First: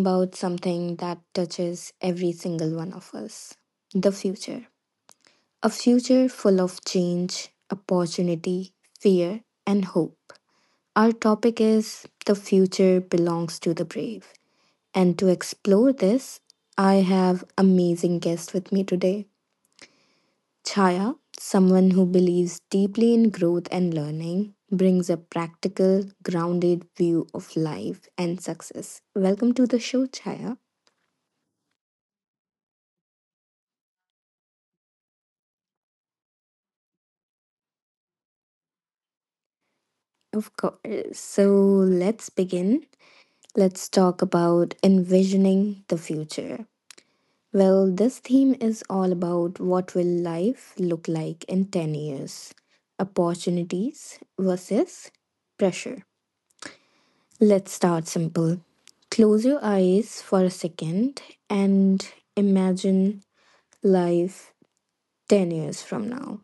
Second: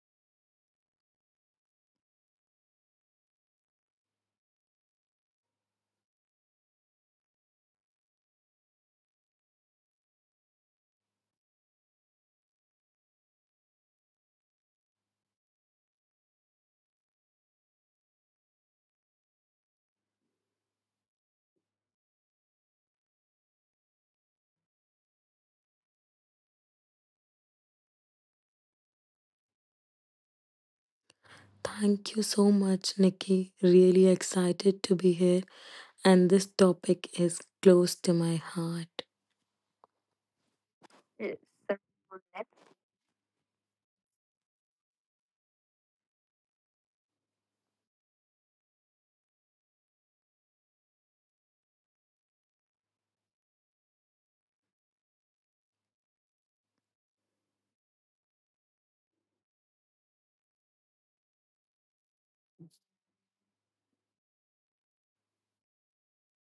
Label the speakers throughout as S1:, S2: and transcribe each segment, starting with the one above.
S1: about something that touches every single one of us the future. A future full of change, opportunity, fear, and hope. Our topic is The Future Belongs to the Brave. And to explore this, I have amazing guest with me today. Chaya, someone who believes deeply in growth and learning, brings a practical, grounded view of life and success. Welcome to the show, Chaya.
S2: Thank you so much, Nikki. Really excited to be here, and this topic is close to my heart.
S1: Of course.
S2: Yes,
S1: So
S2: so
S1: let's begin. Let's talk about envisioning the future. Well, this theme is all about what will life look like in 10 years? Opportunities versus pressure. Let's start simple. Close your eyes for a second and imagine life 10 years from now.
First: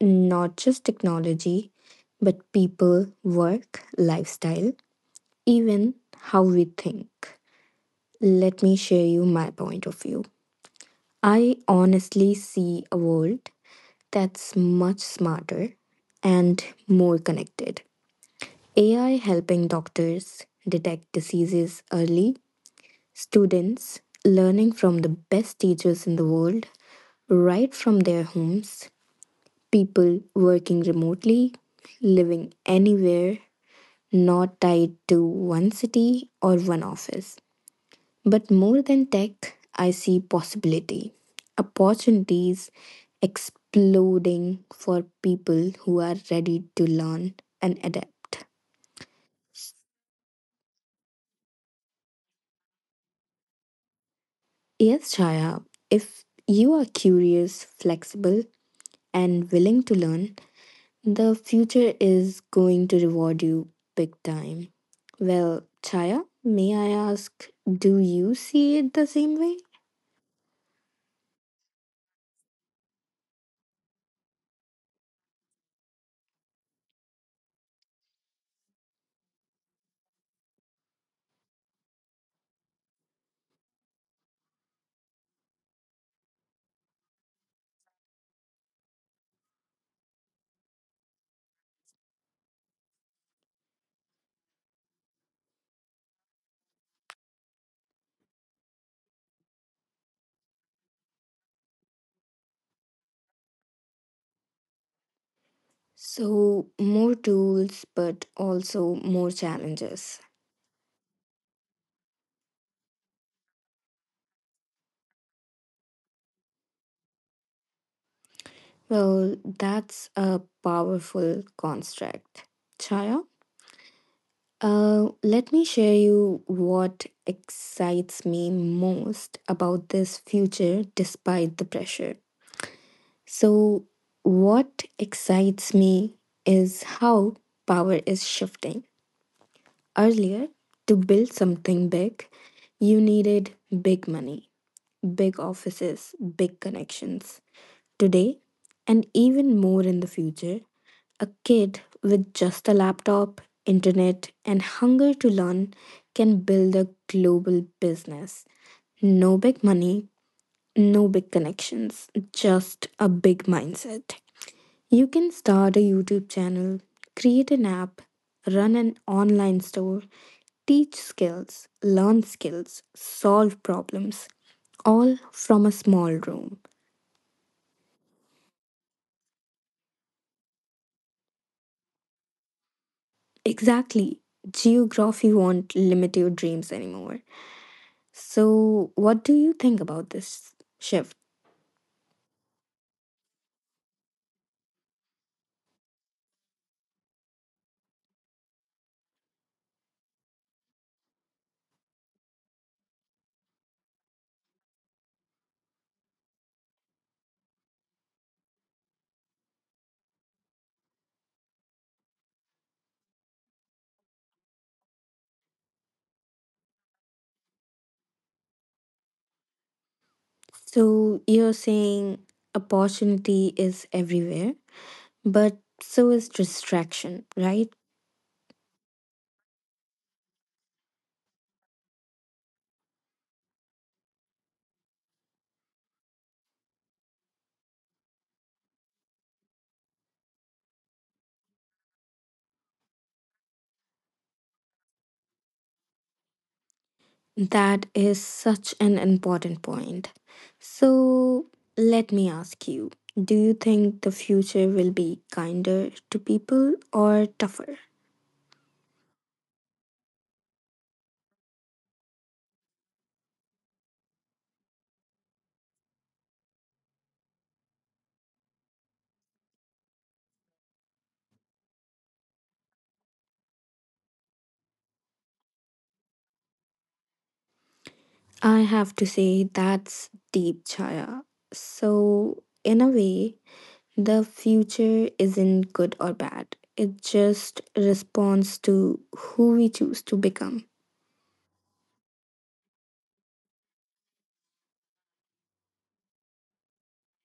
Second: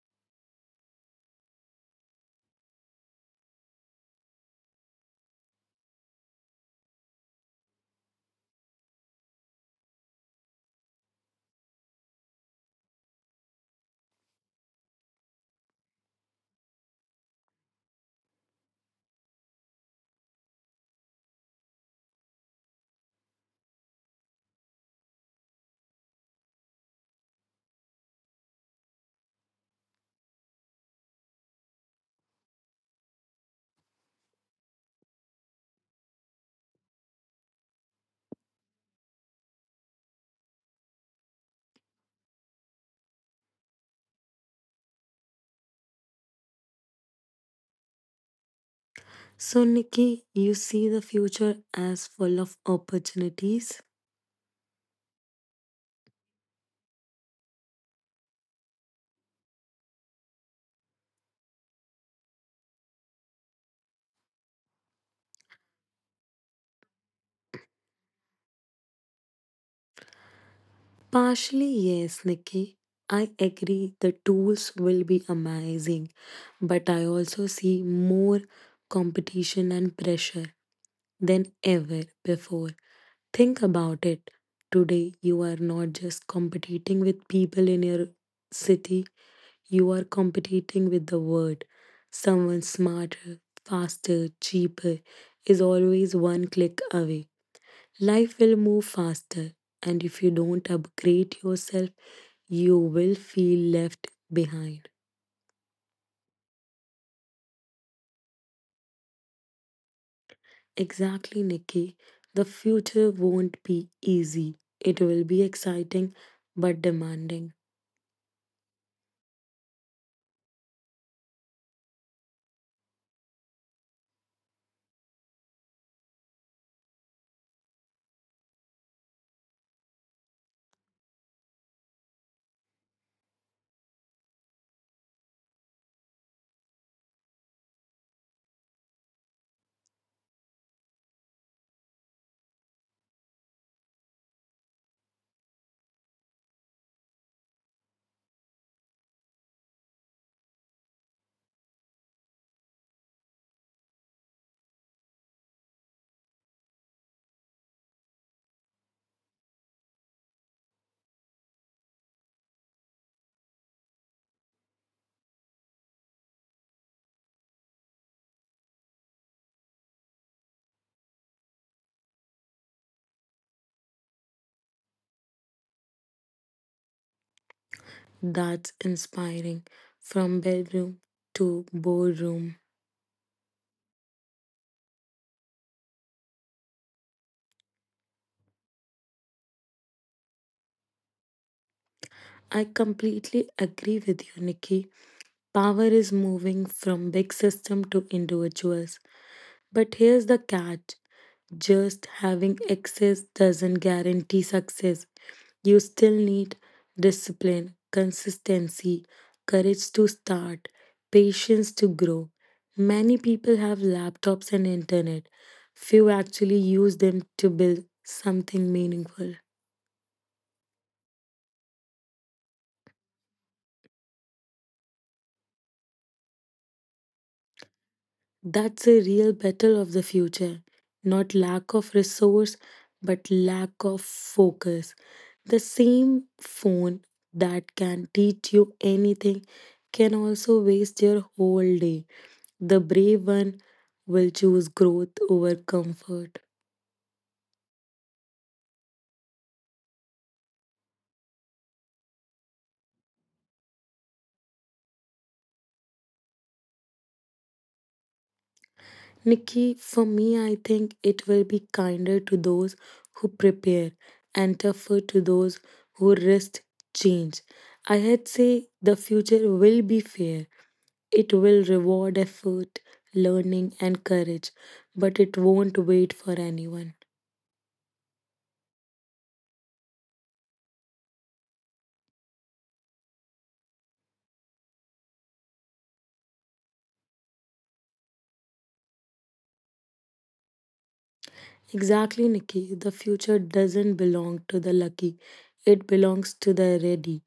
S1: Not just technology, but people, work, lifestyle, even how we think. Let me share you my point of view. I honestly see a world that's much smarter and more connected. AI helping doctors detect diseases early, students learning from the best teachers in the world, right from their homes, people working remotely, living anywhere, not tied to one city or one office. But more than tech, I see possibility, opportunities exploding for people who are ready to learn and adapt.
S2: So, Nikki, you see the future as full of opportunities?
S1: Yes, Chaya, if you are curious, flexible, and willing to learn, the future is going to reward you big time. Well, Chaya, may I ask, do you see it the same way?
S2: Partially, yes, Nikki. I agree the tools will be amazing, but I also see more competition and pressure than ever before. Think about it. Today, you are not just competing with people in your city, you are competing with the world. Someone smarter, faster, cheaper is always one click away. Life will move faster, and if you don't upgrade yourself, you will feel left behind.
S1: So, more tools, but also more challenges.
S2: Exactly, Nikki. The future won't be easy. It will be exciting but demanding.
S1: Well, that's a powerful construct. Chaya, let me share you what excites me most about this future despite the pressure. So, what excites me is how power is shifting. Earlier, to build something big, you needed big money, big offices, big connections. Today, and even more in the future, a kid with just a laptop, internet, and hunger to learn can build a global business. No big money, no big connections, just a big mindset. You can start a YouTube channel, create an app, run an online store, teach skills, learn skills, solve problems, all from a small room.
S2: That's inspiring. From bedroom to boardroom.
S1: Exactly. Geography won't limit your dreams anymore. So, what do you think about this shift?
S2: I completely agree with you, Nikki. Power is moving from big system to individuals. But here's the catch just having access doesn't guarantee success. You still need discipline, consistency, courage to start, patience to grow. Many people have laptops and internet. Few actually use them to build something meaningful.
S1: So, you're saying opportunity is everywhere, but so is distraction, right?
S2: That's a real battle of the future. Not lack of resource, but lack of focus. The same phone that can teach you anything can also waste your whole day. The brave one will choose growth over comfort.
S1: That is such an important point. So, let me ask you do you think the future will be kinder to people or tougher?
S2: Nikki, for me, I think it will be kinder to those who prepare and tougher to those who risk change. I had say the future will be fair. It will reward effort, learning, and courage, but it won't wait for anyone.
S1: I have to say that's deep, Chaya. So, in a way, the future isn't good or bad. It just responds to who we choose to become.
S2: Exactly, Nikki. The future doesn't belong to the lucky, it belongs to the ready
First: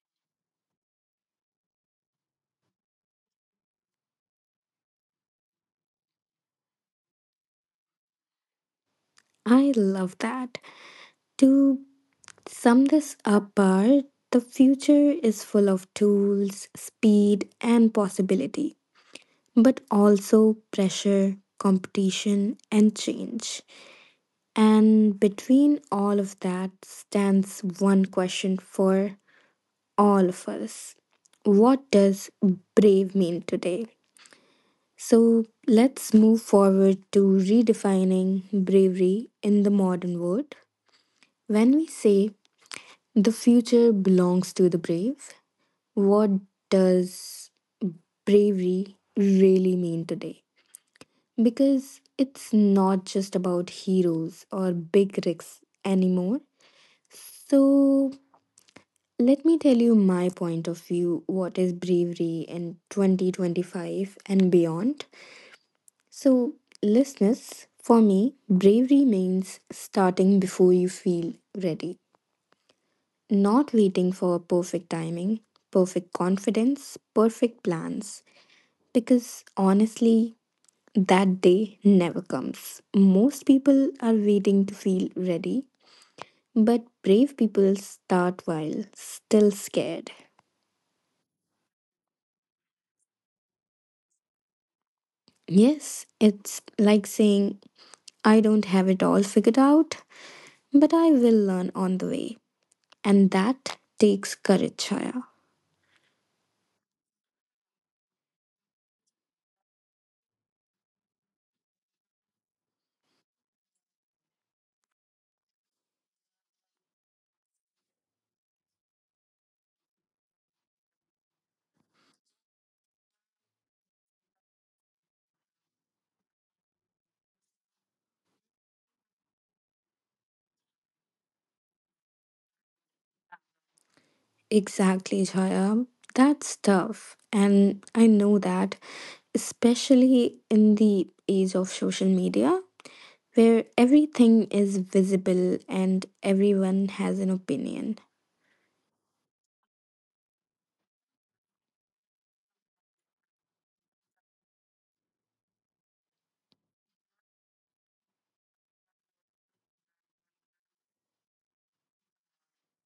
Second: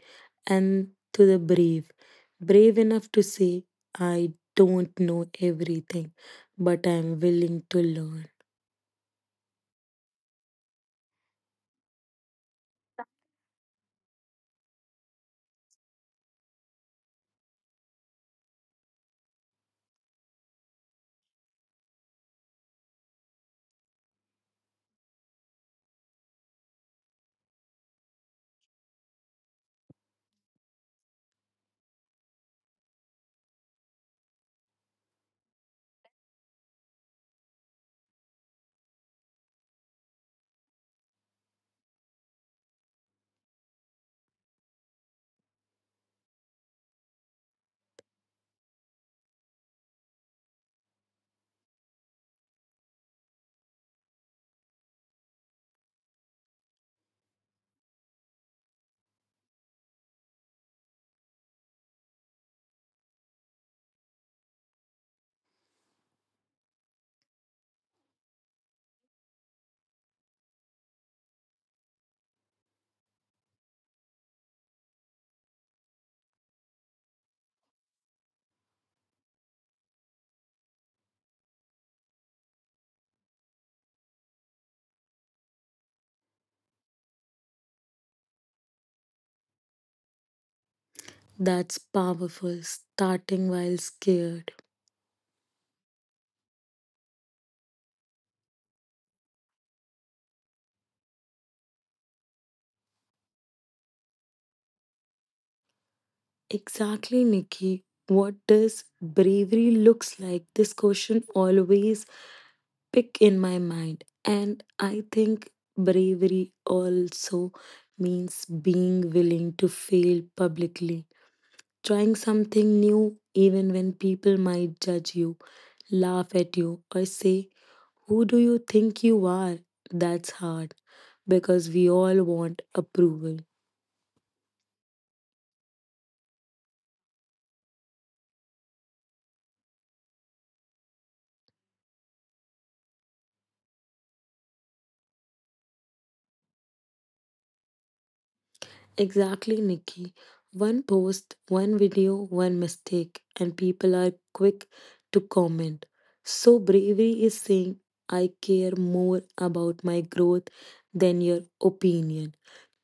S2: and to the brave. Brave enough to say, I don't know everything, but I'm willing to learn.
S1: I love that. To sum this up, Par, the future is full of tools, speed, and possibility, but also pressure, competition, and change. And between all of that stands one question for all of us: what does brave mean today? So let's move forward to redefining bravery in the modern world. When we say the future belongs to the brave, what does bravery really mean today? Because it's not just about heroes or big risks anymore. So, let me tell you my point of view what is bravery in 2025 and beyond. So, listeners, for me, bravery means starting before you feel ready, not waiting for perfect timing, perfect confidence, perfect plans. Because honestly, that day never comes. Most people are waiting to feel ready, but brave people start while still scared.
S2: That's powerful, starting while scared.
S1: Yes, it's like saying, I don't have it all figured out, but I will learn on the way. And that takes courage, Chaya.
S2: Exactly, Nikki. What does bravery looks like? This question always pick in my mind. And I think bravery also means being willing to fail publicly. Trying something new even when people might judge you, laugh at you, or say, who do you think you are? That's hard because we all want approval.
S1: Exactly, Chaya. That's tough. And I know that, especially in the age of social media, where everything is visible and everyone has an opinion.
S2: Exactly, Nikki. One post, one video, one mistake, and people are quick to comment. So, bravery is saying, I care more about my growth than your opinion.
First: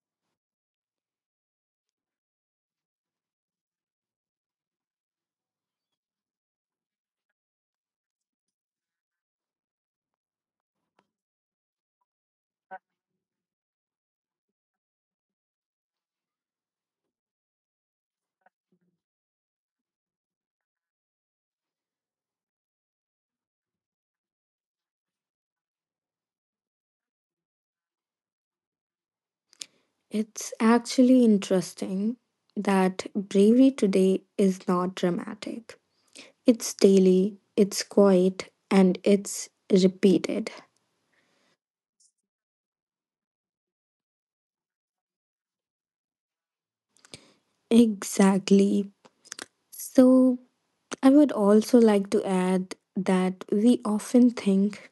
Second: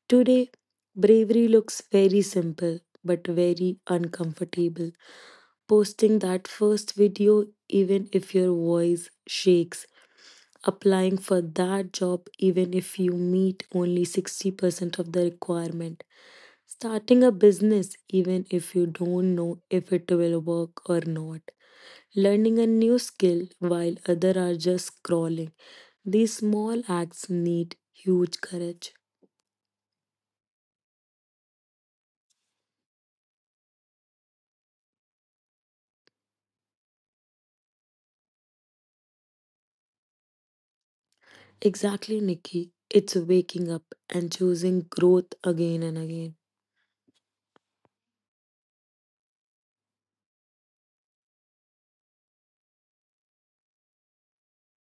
S2: Today, bravery looks very simple but very uncomfortable. Posting that first video, even if your voice shakes, applying for that job, even if you meet only 60% of the requirement. Starting a business, even if you don't know if it will work or not. Learning a new skill while others are just scrolling. These small acts need huge courage.
S1: It's actually interesting that bravery today is not dramatic. It's daily, it's quiet, and it's repeated.
S2: Exactly, Nikki. It's waking up and choosing growth again and again.
S1: Exactly. So, I would also like to add that we often think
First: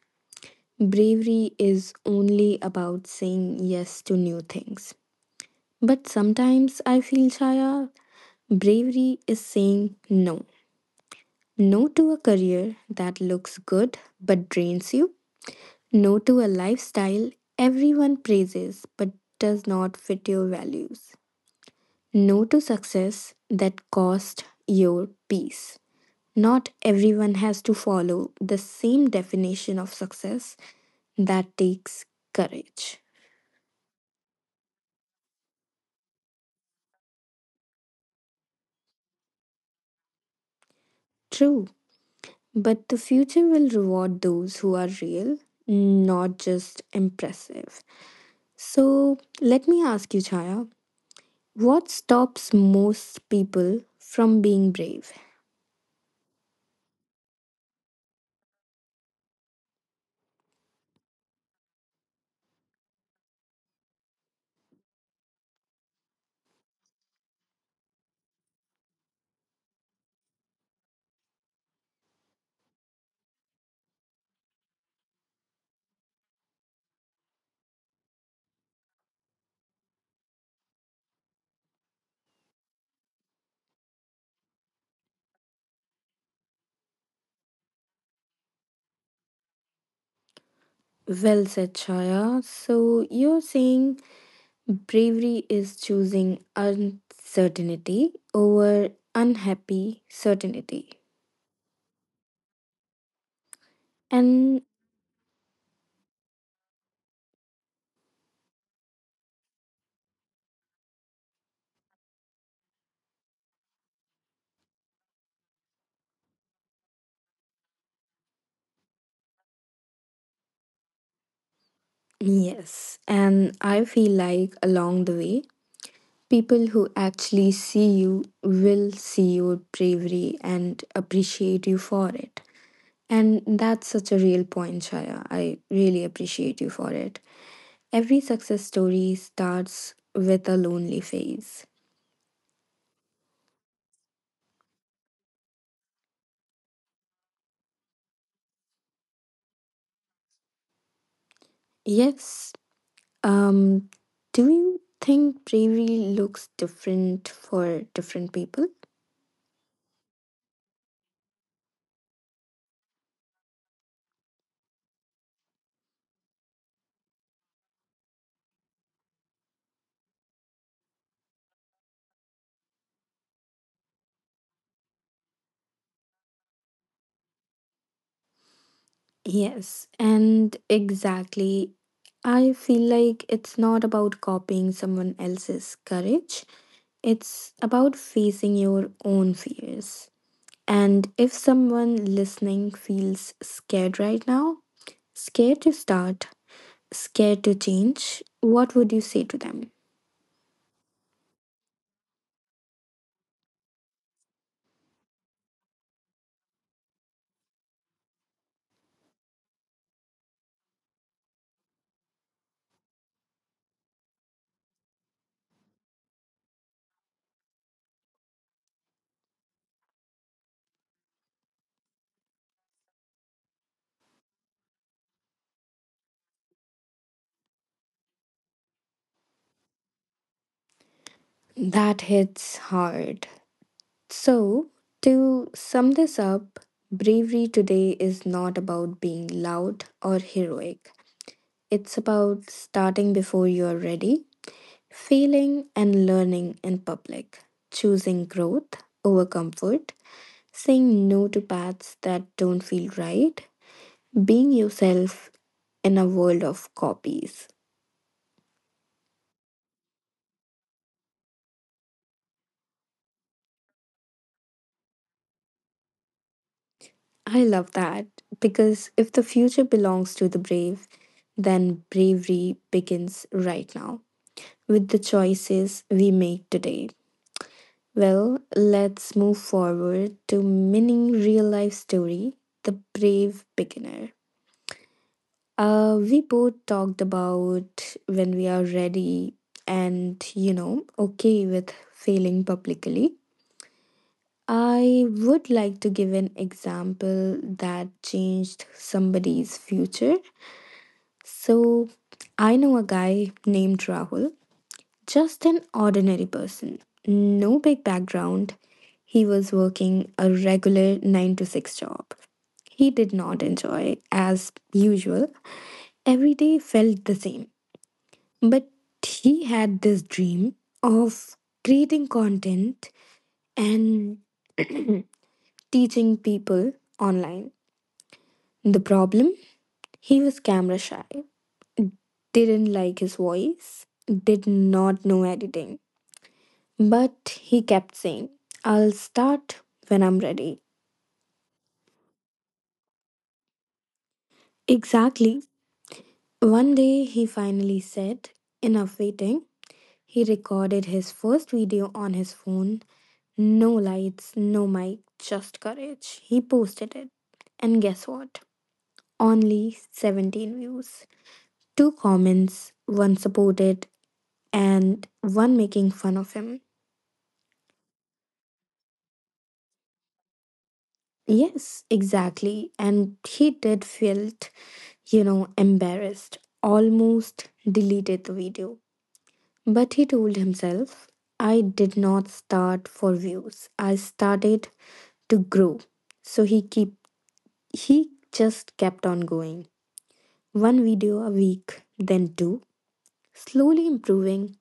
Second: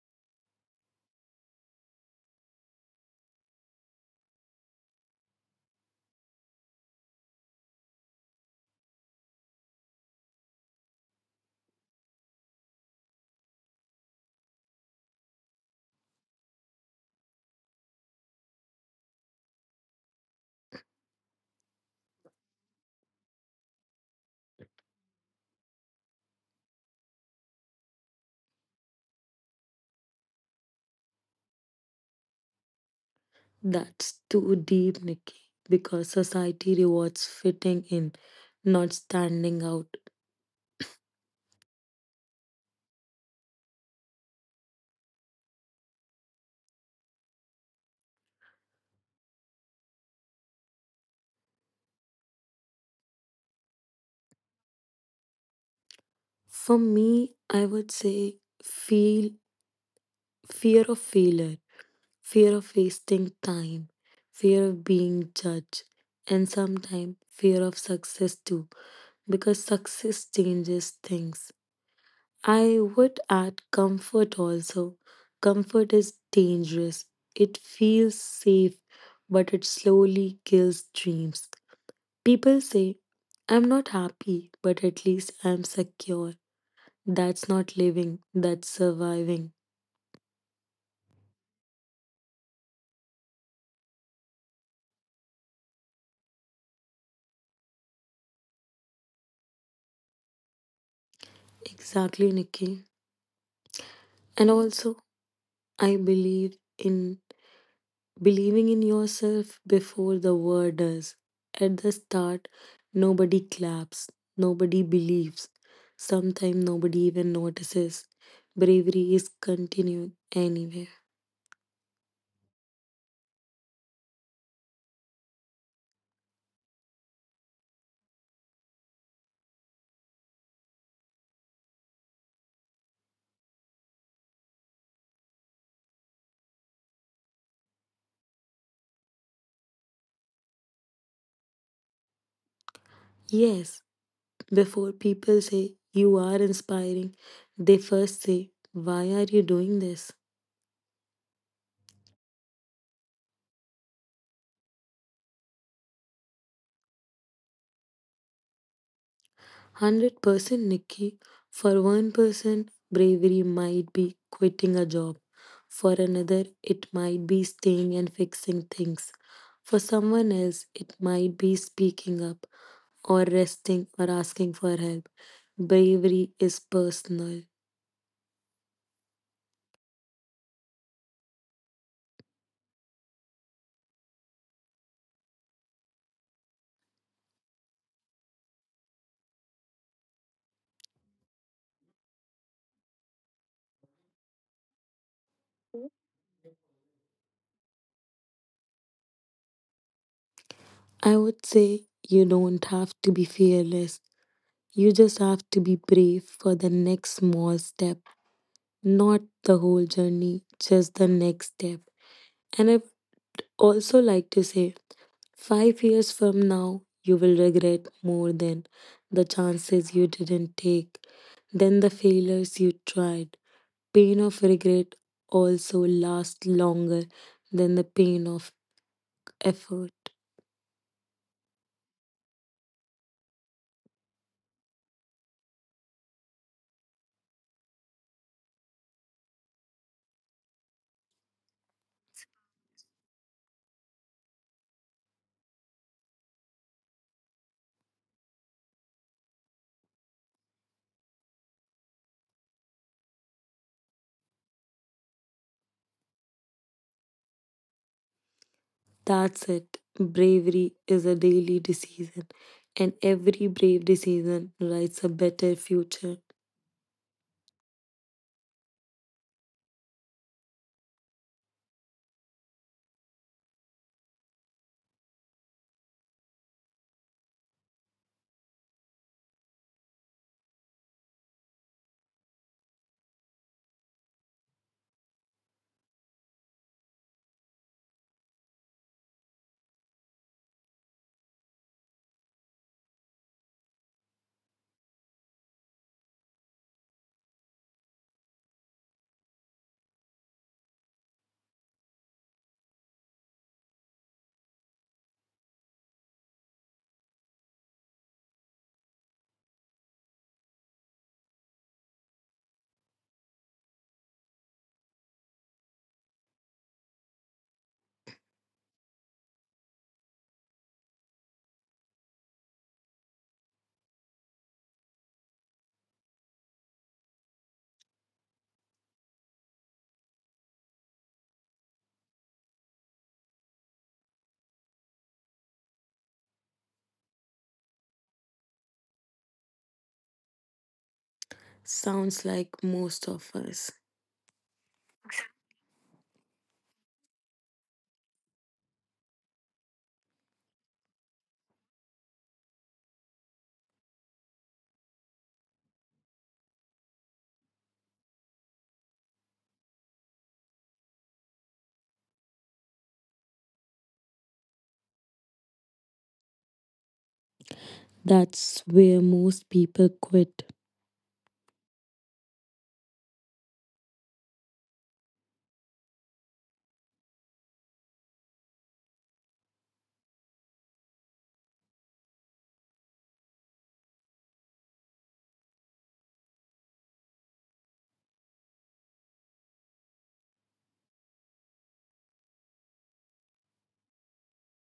S1: bravery is only about saying yes to new things. But sometimes I feel, Chaya, bravery is saying no. No to a career that looks good but drains you. No to a lifestyle everyone praises but does not fit your values. No to success that cost your peace. Not everyone has to follow the same definition of success that takes courage.
S2: That's too deep, Nikki, because society rewards fitting in, not standing out.
S1: True, but the future will reward those who are real, not just impressive. So let me ask you, Chaya, what stops most people from being brave?
S2: For me, I would say feel fear of failure, fear of wasting time, fear of being judged, and sometimes fear of success too, because success changes things. I would add comfort also. Comfort is dangerous. It feels safe, but it slowly kills dreams. People say, I'm not happy, but at least I'm secure. That's not living, that's surviving.
S1: Well said, Chaya. So you're saying bravery is choosing uncertainty over unhappy certainty.
S2: Exactly, Nikki. And
S1: And
S2: also, I believe in believing in yourself before the world does. At the start, nobody claps, nobody believes. Sometimes nobody even notices. Bravery is continued anyway.
S1: yes, and I feel like along the way, people who actually see you will see your bravery and appreciate you for it. And that's such a real point, Shaya. I really appreciate you for it. Every success story starts with a lonely phase.
S2: Yes, before people say you are inspiring, they first say, why are you doing this?
S1: Yes. Um, do you think bravery looks different for different people?
S2: 100% Nikki. For one person, bravery might be quitting a job. For another, it might be staying and fixing things. For someone else, it might be speaking up or resting or asking for help. Bravery is personal.
S1: Yes, and exactly. I feel like it's not about copying someone else's courage, it's about facing your own fears. And if someone listening feels scared right now, scared to start, scared to change, what would you say to them?
S2: I would say you don't have to be fearless. You just have to be brave for the next small step, not the whole journey, just the next step. And I would also like to say, 5 years from now, you will regret more than the chances you didn't take, than the failures you tried. Pain of regret also lasts longer than the pain of effort.
S1: That hits hard. So, to sum this up, bravery today is not about being loud or heroic. It's about starting before you're ready, failing and learning in public, choosing growth over comfort, saying no to paths that don't feel right, being yourself in a world of copies.
S2: That's it. Bravery is a daily decision, and every brave decision writes a better future.
S1: I love that because if the future belongs to the brave, then bravery begins right now with the choices we make today. Well, let's move forward to mini real life story: The Brave Beginner. We both talked about when we are ready and you know okay with failing publicly. I would like to give an example that changed somebody's future. So, I know a guy named Rahul, just an ordinary person, no big background. He was working a regular 9 to 6 job. He did not enjoy as usual. Every day felt the same. But he had this dream of creating content and teaching people online. The problem? He was camera shy, didn't like his voice, did not know editing. But he kept saying, I'll start when I'm ready.
S2: Sounds like most of us.
S1: Exactly. One day he finally said, enough waiting. He recorded his first video on his phone. No lights, no mic, just courage. He posted it. And guess what? Only 17 views. Two comments, one supported, and one making fun of him.
S2: That's where most people quit.
S1: Yes, exactly. And he did felt, you know, embarrassed, almost deleted the video. But he told himself, I did not start for views. I started to grow. So he keep he just kept on going. One video a week, then two, slowly improving,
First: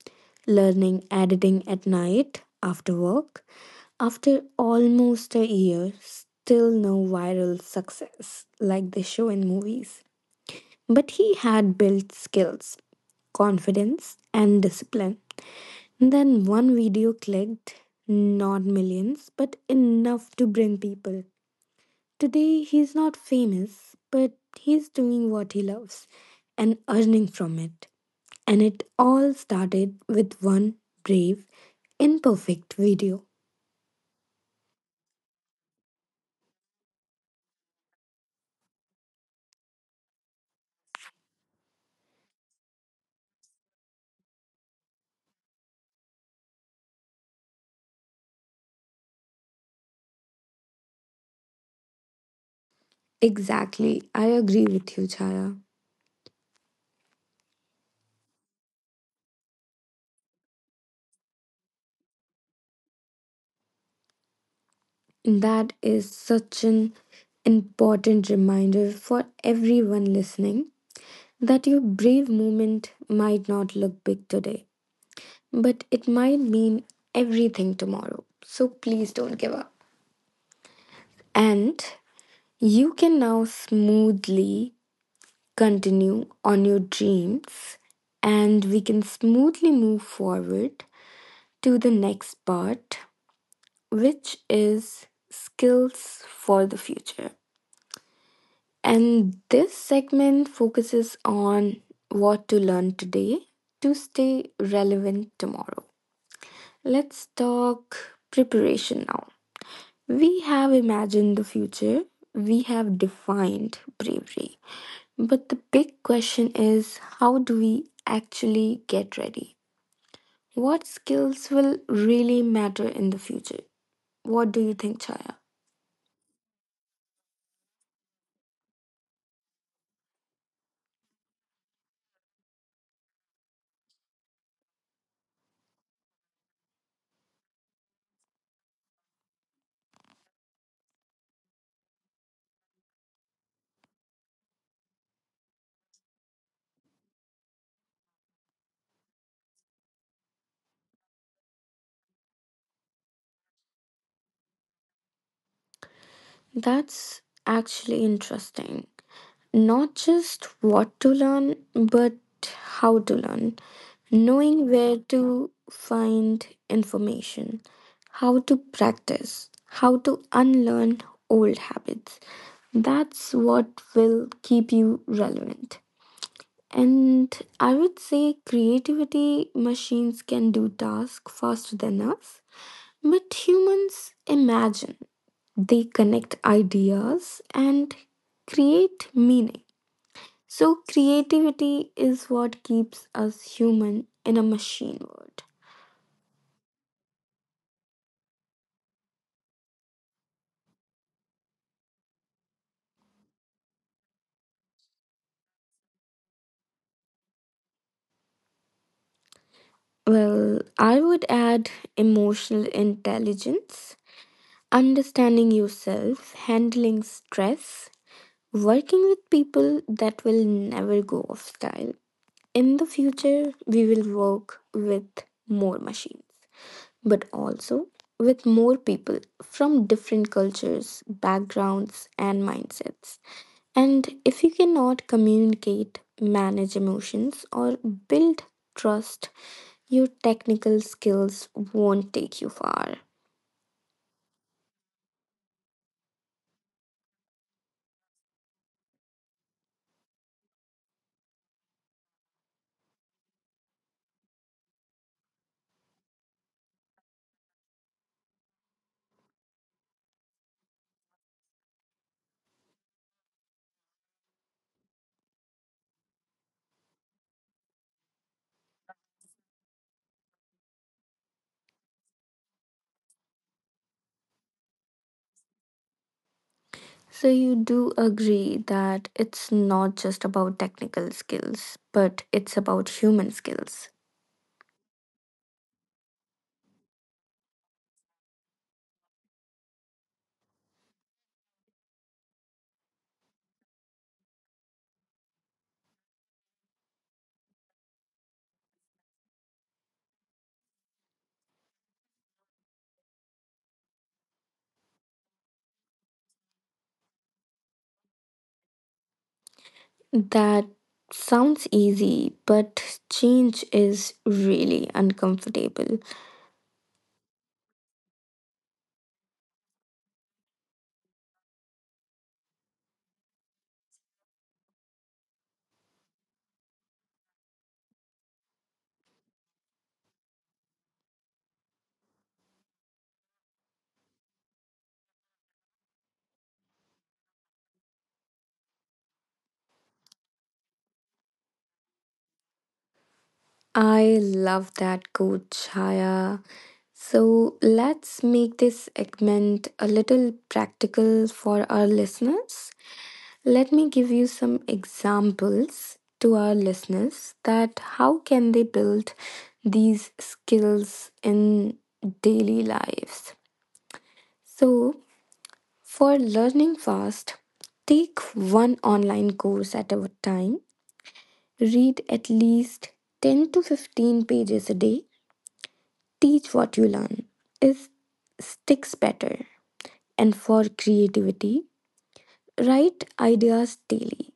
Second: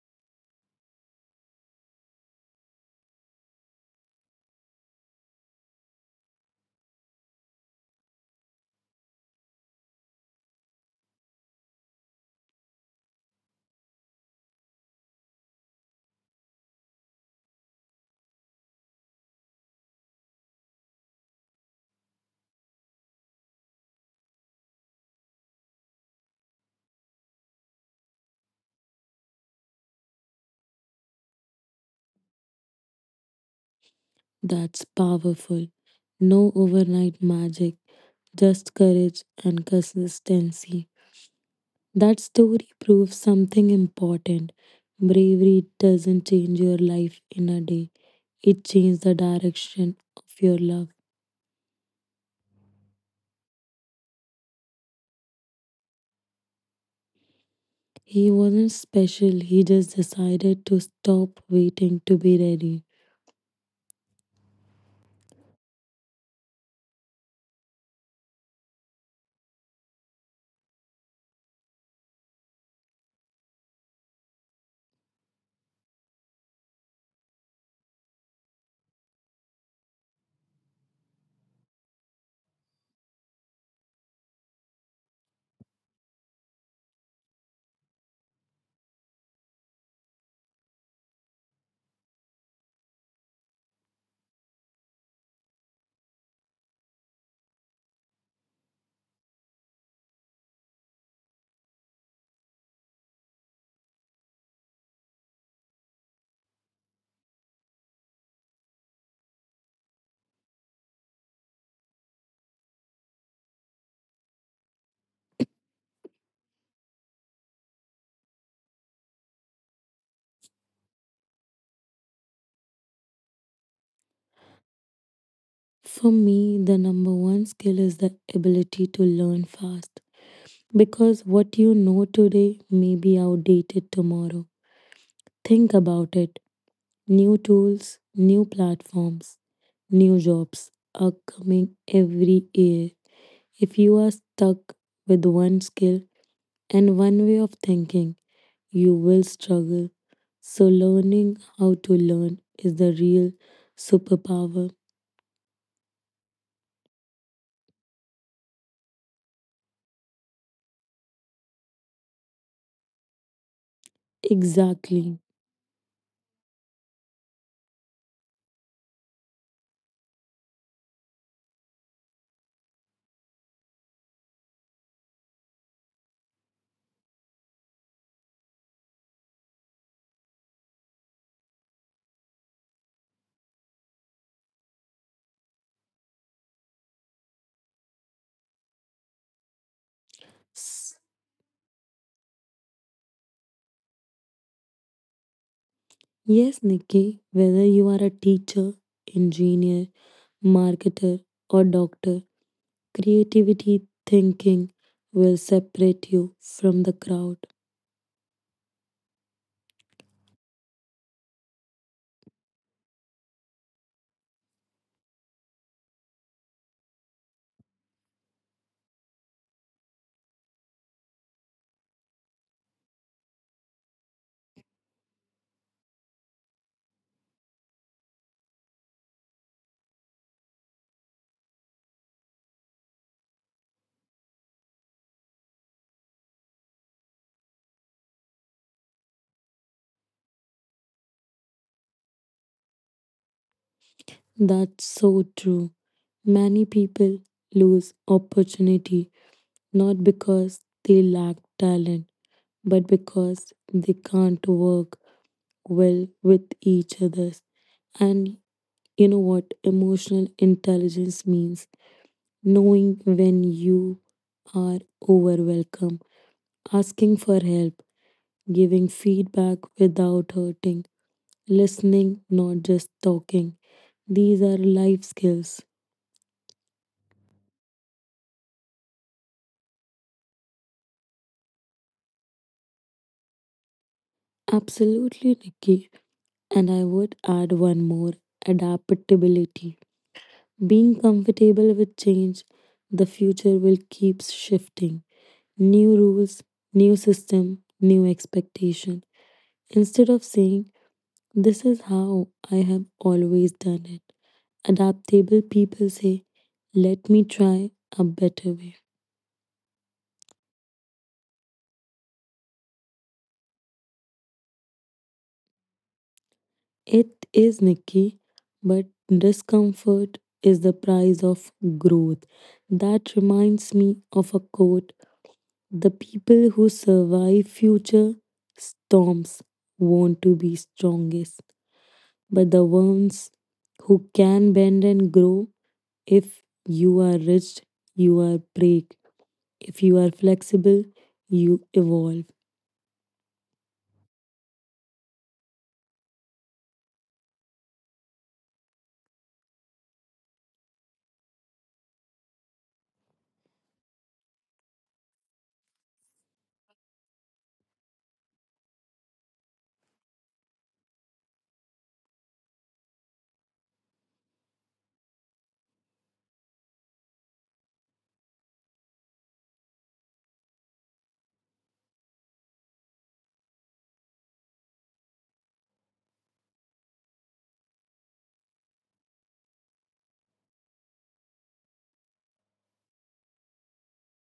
S1: learning editing at night after work. After almost a year, still no viral success like they show in movies. But he had built skills, confidence, and discipline. Then one video clicked, not millions, but enough to bring people. Today, he's not famous, but he's doing what he loves and earning from it. And it all started with one brave, imperfect video.
S2: That's powerful. No overnight magic, just courage and consistency. That story proves something important. Bravery doesn't change your life in a day, it changed the direction of your love.
S1: Exactly. I agree with you, Chaya.
S2: He wasn't special, he just decided to stop waiting to be ready.
S1: That is such an important reminder for everyone listening that your brave moment might not look big today, but it might mean everything tomorrow. So please don't give up. And you can now smoothly continue on your dreams, and we can smoothly move forward to the next part, which is skills for the future. And this segment focuses on what to learn today to stay relevant tomorrow. Let's talk preparation now. We have imagined the future, we have defined bravery. But the big question is how do we actually get ready? What skills will really matter in the future? What do you think, Chaya?
S2: For me, the number one skill is the ability to learn fast because what you know today may be outdated tomorrow. Think about it. New tools, new platforms, new jobs are coming every year. If you are stuck with one skill and one way of thinking, you will struggle. So, learning how to learn is the real superpower.
S1: That's actually interesting. Not just what to learn, but how to learn. Knowing where
S2: Exactly.
S1: to find information, how to practice, how to unlearn old habits. That's what will keep you relevant. And I would say creativity machines can do tasks faster than us, but humans imagine. They connect ideas and create meaning. So,
S2: S-
S1: creativity is what keeps us human in a machine world.
S2: Yes, Nikki, whether you are a teacher, engineer, marketer, or doctor, creativity thinking will separate you from the crowd.
S1: Well, I would add emotional intelligence, understanding yourself, handling stress, working with people that will never go off style. In the future, we will work with more machines, but also with more people from different cultures, backgrounds, and mindsets. And if you cannot communicate, manage emotions, or build trust, your technical skills won't take you far.
S2: That's so true. Many people lose opportunity not because they lack talent, but because they can't work well with each other. And you know what emotional intelligence means? Knowing when you are overwhelmed, asking for help, giving feedback without hurting, listening, not just talking. These are life skills.
S1: So, you do agree that it's not just about technical skills, but it's about human skills.
S2: Absolutely, Nikki. And I would add one more, adaptability. Being comfortable with change, the future will keep shifting. New rules, new system, new expectation. Instead of saying, this is how I have always done it, adaptable people say, let me try a better way.
S1: That sounds easy, but change is really uncomfortable.
S2: It is, Nikki, but discomfort is the price of growth. That reminds me of a quote. The people who survive future storms want to be strongest, but the ones who can bend and grow, if you are rich, you are break. If you are flexible, you evolve.
S1: I love that quote, Chaya. So let's make this segment a little practical for our listeners. Let me give you some examples to our listeners that how can they build these skills in daily lives. So for learning fast, take one online course at a time, read at least 10 to 15 pages a day, teach what you learn, is sticks better. And for creativity, write ideas daily,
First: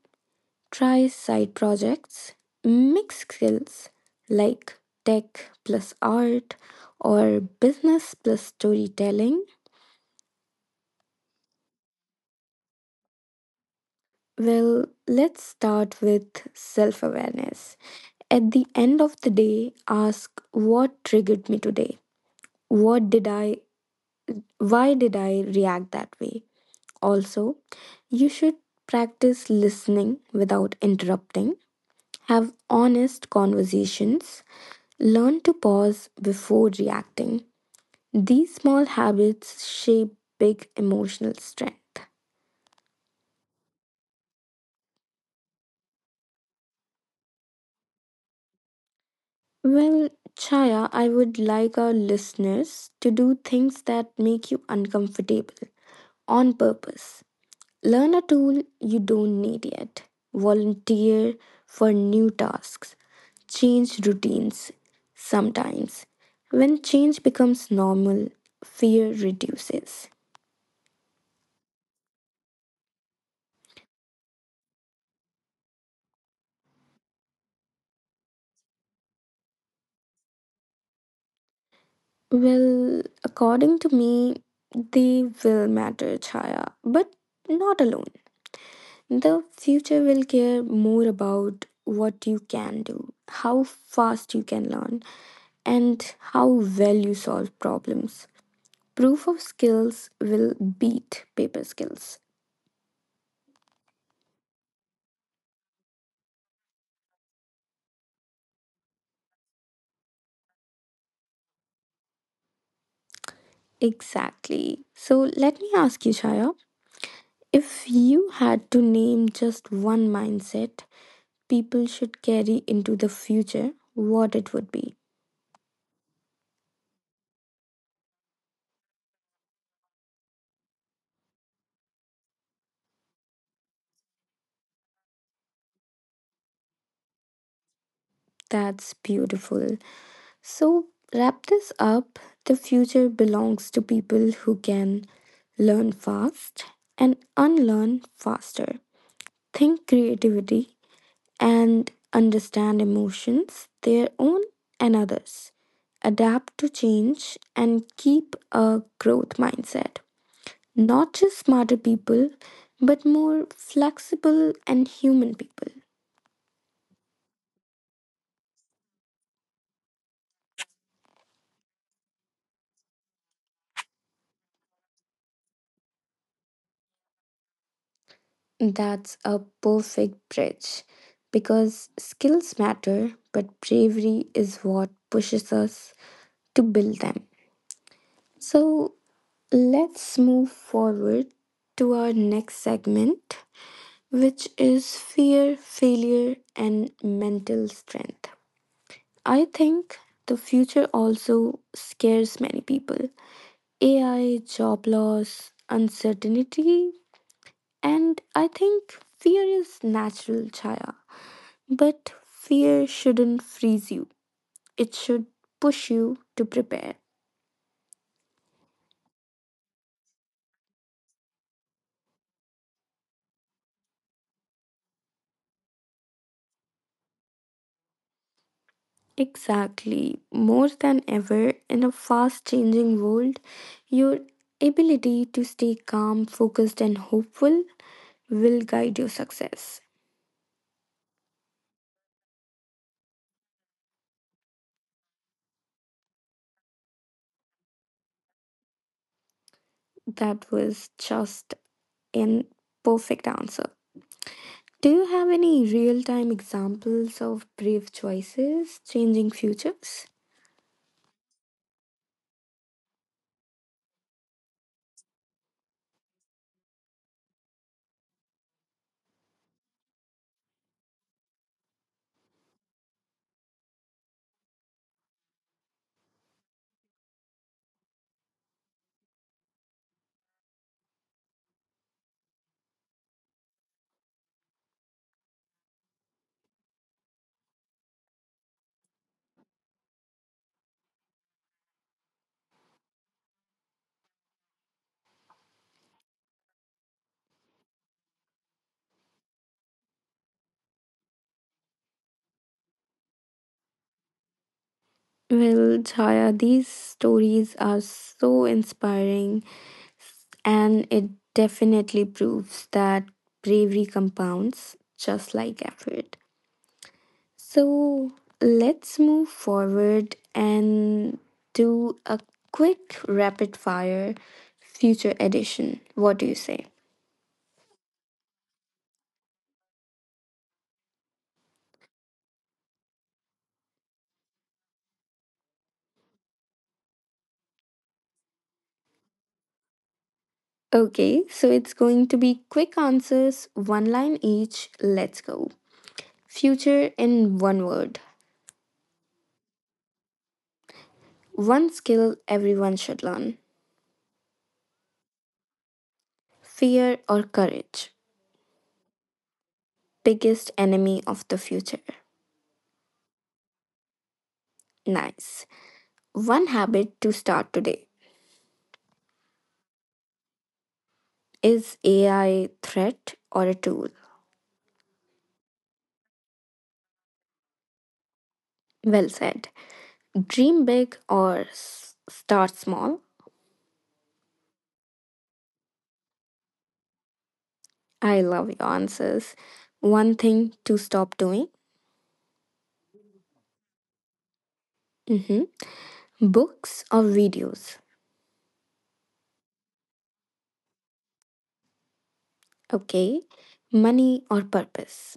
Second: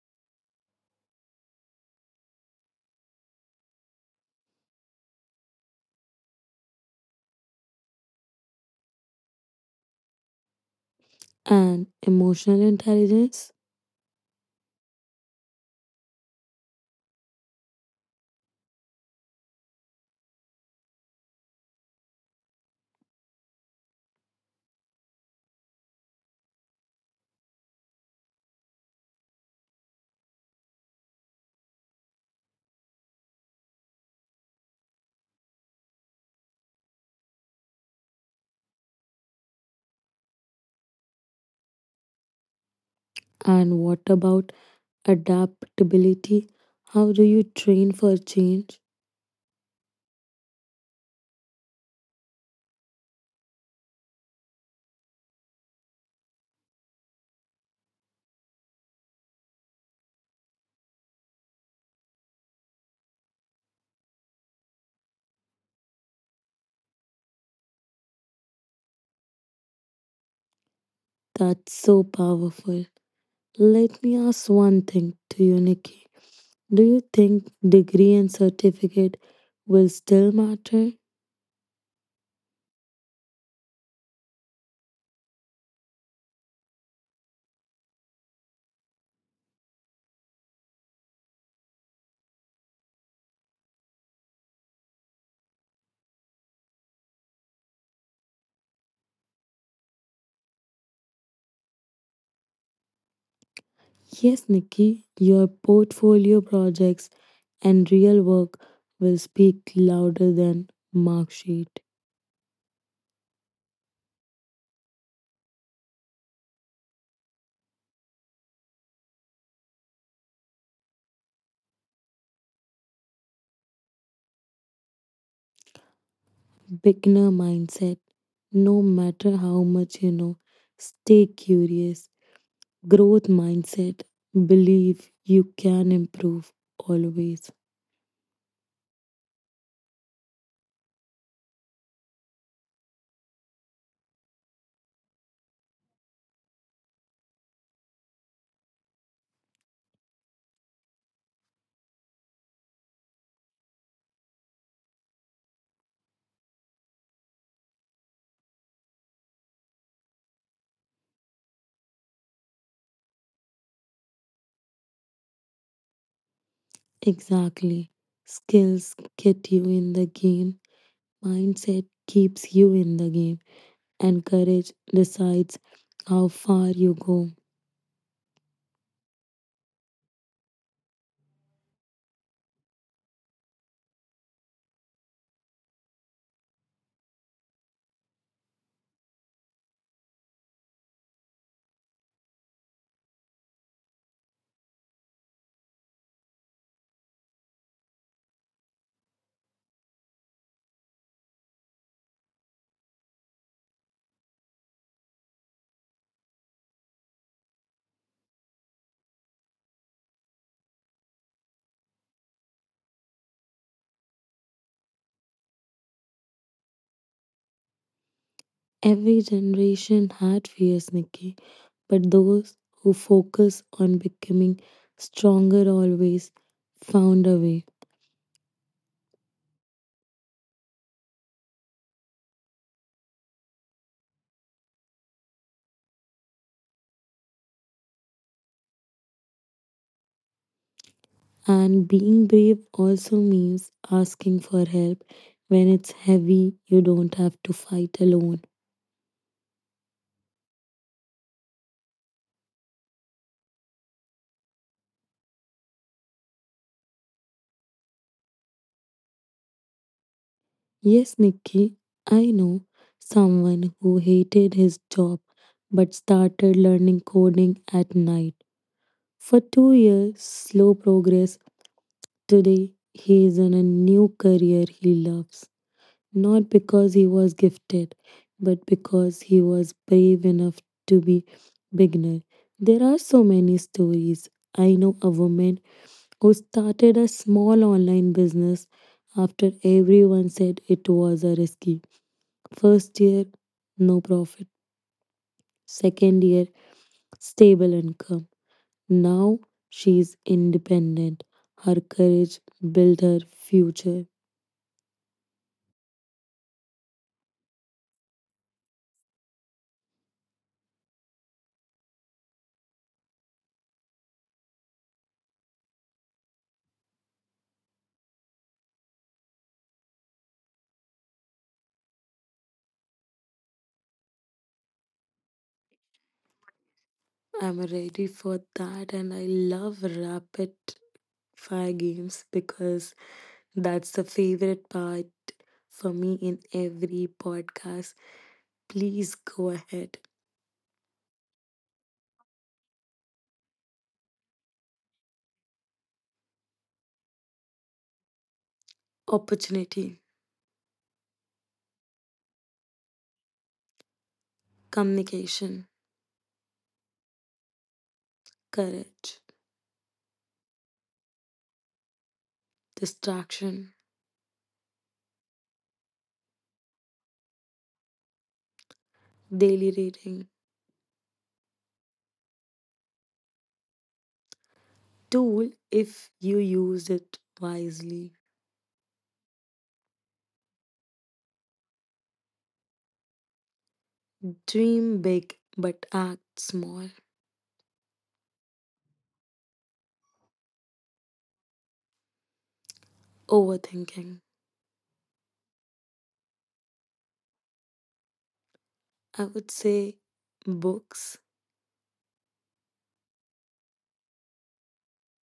S1: try side projects, mix skills like tech plus art or business plus storytelling.
S2: And emotional intelligence?
S1: Well, let's start with self-awareness. At the end of the day, ask what triggered me today, what did I why did I react that way. Also, you should practice listening without interrupting, have honest conversations, learn to pause before reacting. These small habits shape big emotional strength.
S2: And what about adaptability? How do you train for change?
S1: Well, Chaya, I would like our listeners to do things that make you uncomfortable on purpose. Learn a tool you don't need yet. Volunteer for new tasks. Change routines sometimes. When change becomes normal, fear reduces.
S2: That's so powerful. Let me ask one thing to you, Nikki. Do you think degree and certificate will still matter?
S1: Well, according to me, they will matter, Chaya, but not alone. The future will care more about what you can do, how fast you can learn, and how well you solve problems. Proof of skills will beat paper skills.
S2: Yes, Nikki, your portfolio projects and real work will speak louder than mark sheet.
S1: Exactly. So let me ask you, Shaya, if you had to name just one mindset people should carry into the future, what it would be.
S2: Beginner mindset. No matter how much you know, stay curious. Growth mindset. Believe you can improve always.
S1: That's beautiful. So wrap this up. The future belongs to people who can learn fast and unlearn faster. Think creativity, and understand emotions, their own and others, adapt to change, and keep a growth mindset. Not just smarter people, but more flexible and human people.
S2: Exactly. Skills get you in the game. Mindset keeps you in the game. And courage decides how far you go.
S1: That's a perfect bridge because skills matter, but bravery is what pushes us to build them. So let's move forward to our next segment, which is fear, failure, and mental strength. I think the future also scares many people. AI, job loss, uncertainty, and I think fear is natural, Chaya. But fear shouldn't freeze you, it should push you to prepare.
S2: Every generation had fears, Nikki. But those who focus on becoming stronger always found a way.
S1: Exactly. More than ever, in a fast changing world, your ability to stay calm, focused, and hopeful will guide your success.
S2: And being brave also means asking for help. When it's heavy, you don't have to fight alone.
S1: That was just an perfect answer. Do you have any real time examples of brave choices changing futures?
S2: Yes, Nikki, I know someone who hated his job but started learning coding at night. For 2 years, slow progress. Today, he is in a new career he loves. Not because he was gifted, but because he was brave enough to be beginner. There are so many stories. I know a woman who started a small online business after everyone said it was a risky. First year, no profit. Second year, stable income. Now she's independent. Her courage built her future.
S1: Well, Chaya, these stories are so inspiring and it definitely proves that bravery compounds just like effort. So let's move forward and do a quick rapid fire future edition. What do you say?
S2: I'm ready for that, and I love rapid fire games because that's the favorite part for me in every podcast. Please go ahead.
S1: Okay, so it's going to be quick answers, one line each. Let's go. Future in one word.
S2: Opportunity,
S1: One skill everyone should learn.
S2: communication,
S1: Fear or courage?
S2: courage,
S1: Biggest enemy of the future.
S2: distraction,
S1: Nice. One habit to start today.
S2: daily rating,
S1: Is AI threat or a tool?
S2: tool if you use it wisely.
S1: Well said. Dream big or start small?
S2: Dream big but act small.
S1: I love your answers. One thing to stop doing?
S2: Overthinking.
S1: Hmm. Books or videos?
S2: I would say books.
S1: Okay. Money or purpose?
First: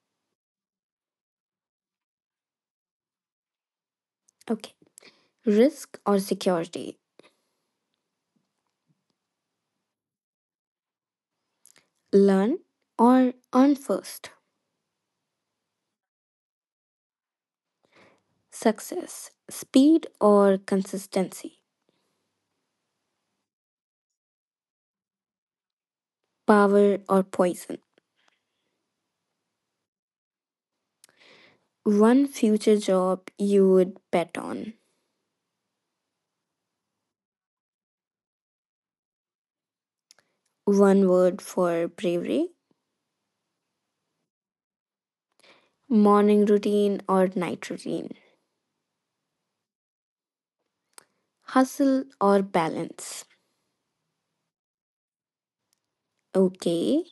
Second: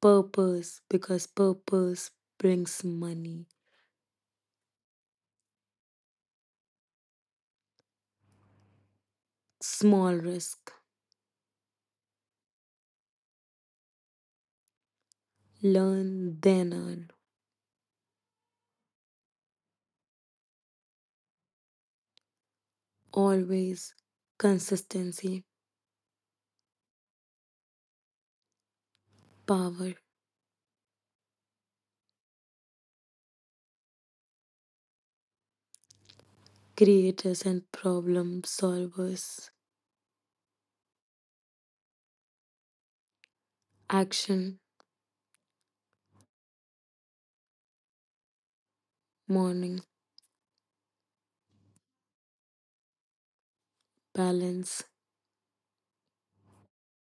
S2: Purpose, because purpose brings money.
S1: Okay. Risk or security?
S2: Small risk.
S1: Learn or earn first?
S2: Learn, then earn.
S1: Success? Speed or consistency?
S2: Always consistency,
S1: Power or poison?
S2: power,
S1: One future job you would bet on?
S2: creators and problem solvers.
S1: One word for bravery?
S2: Action,
S1: Morning routine or night routine?
S2: morning,
S1: Hustle or balance?
S2: balance,
S1: Okay.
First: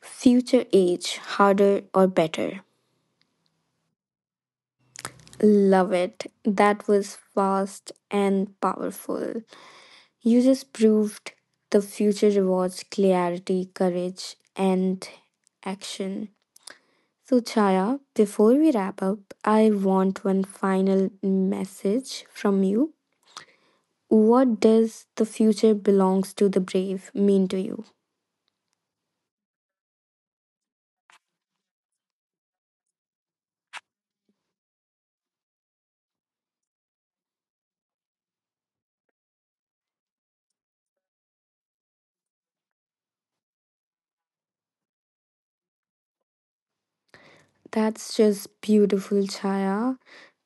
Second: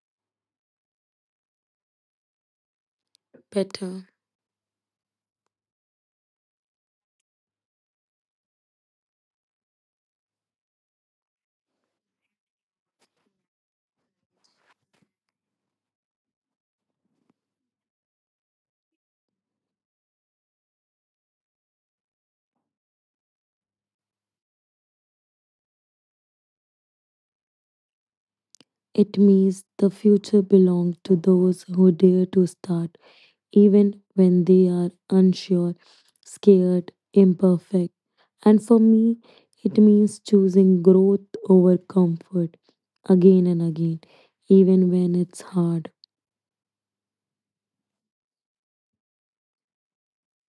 S1: Future age, harder or better?
S2: better.
S1: Love it. That was fast and powerful. You just proved the future rewards clarity, courage, and action. So, Chaya, before we wrap up, I want one final message from you. What does the future belongs to the brave mean to you?
S2: It means the future belongs to those who dare to start even when they are unsure, scared, imperfect. And for me, it means choosing growth over comfort again and again, even when it's hard.
S1: That's just beautiful, Chaya.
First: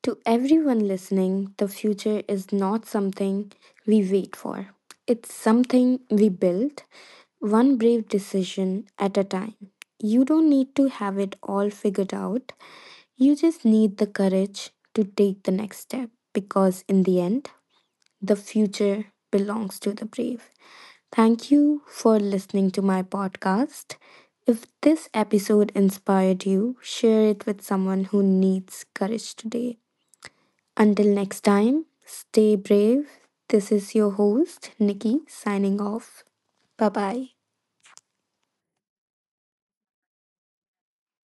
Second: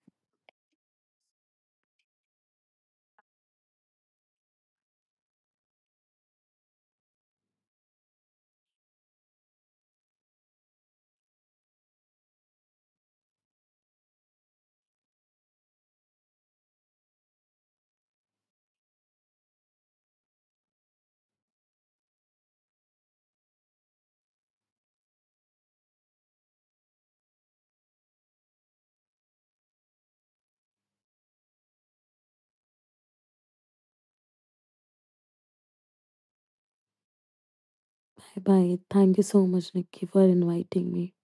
S1: To everyone listening, the future is not something we wait for, it's something we build, one brave decision at a time. You don't need to have it all figured out, you just need the courage to take the next step because, in the end, the future belongs to the brave. Thank you for listening to my podcast. If this episode inspired you, share it with someone who needs courage today. Until next time, stay brave. This is your host, Nikki, signing off. Bye bye.
S2: Bye bye. Thank you so much, Nikki, for inviting me.